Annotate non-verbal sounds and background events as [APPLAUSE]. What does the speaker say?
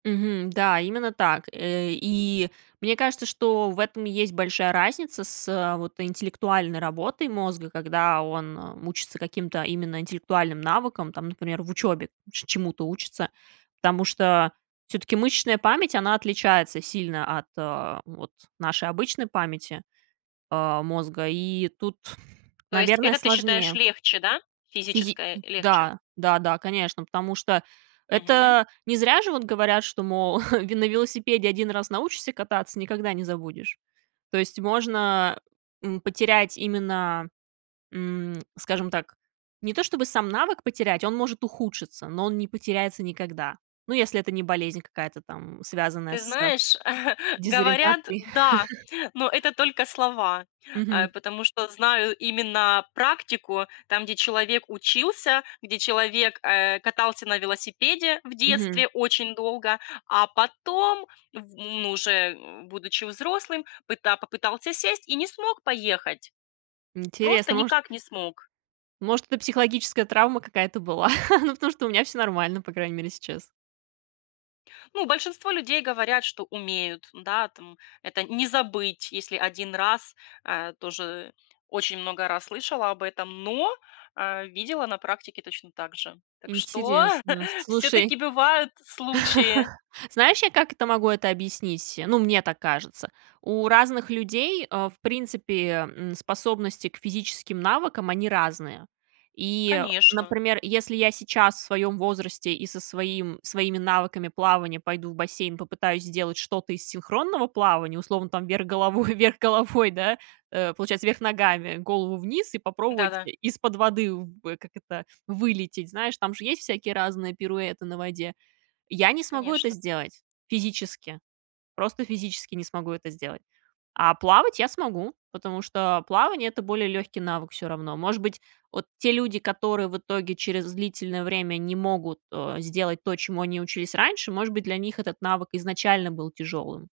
Мгм. Да, именно так. Э, и мне кажется, что в этом есть большая разница с, э, вот интеллектуальной работой мозга, когда он, эм, учится каким-то именно интеллектуальным навыкам, там, например, в учёбе че чему-то учится. Потому что всё-таки мышечная память, она отличается сильно от, а, вот нашей обычной памяти, а, мозга, и тут, То есть наверное, это ты сложнее. считаешь легче, да, [TSK] физи физическое м, легче? да, да-да, конечно, потому что Мгм. это не зря же вот говорят, что, мол, [CHUCKLES] ве на велосипеде 1 раз научишься кататься, никогда не забудешь. То есть можно, м, потерять именно, м, скажем так, не то чтобы сам навык потерять, он может ухудшиться, но он не потеряется никогда. Ну, если это не болезнь какая-то там, связанная Ты с знаешь, [CHUCKLES] говорят, дезориентацией. да, но [CHUCKLES] это только слова. Э, Мгм. потому что знаю именно практику, там, где человек учился, где человек, э, катался на велосипеде в Мгм. детстве очень долго, а потом в ну, уже, м, будучи взрослым, пыта попытался сесть и не смог поехать. Просто Интересно, может никак не смог. может, это психологическая травма какая-то была? [CHUCKLES] Ну, потому что у меня всё нормально, по крайней мере, сейчас. Ну, большинство людей говорят, что умеют, да, там это не забыть, если 1 раз, э, тоже очень много раз слышала об этом, но, э, видела на практике точно так же. Так что Интересно, [CHUCKLES] слушай. всё-таки бывают случаи. [LAUGHS] Знаешь, я как это могу это объяснить? Ну, мне так кажется. У разных людей, э, в принципе, м, способности к физическим навыкам, они разные. И, Конечно. например, если я сейчас в своём возрасте и со своим своими навыками плавания пойду в бассейн, попытаюсь сделать что-то из синхронного плавания, условно там, вверх головой вверх головой, да, э, получается вверх ногами, голову вниз- и попробовать Да-да. и из-под воды в как это, вылететь. Знаешь, там же есть всякие разные пируэты на воде. Я не смогу это Конечно. сделать. Физически. Просто физически не смогу это сделать. А плавать я смогу, потому что плавание- это более лёгкий навык всё равно. Может быть, вот те люди, которые в итоге через длительное время не могут, э, сделать то, чему они учились раньше, может быть, для них этот навык изначально был тяжёлым.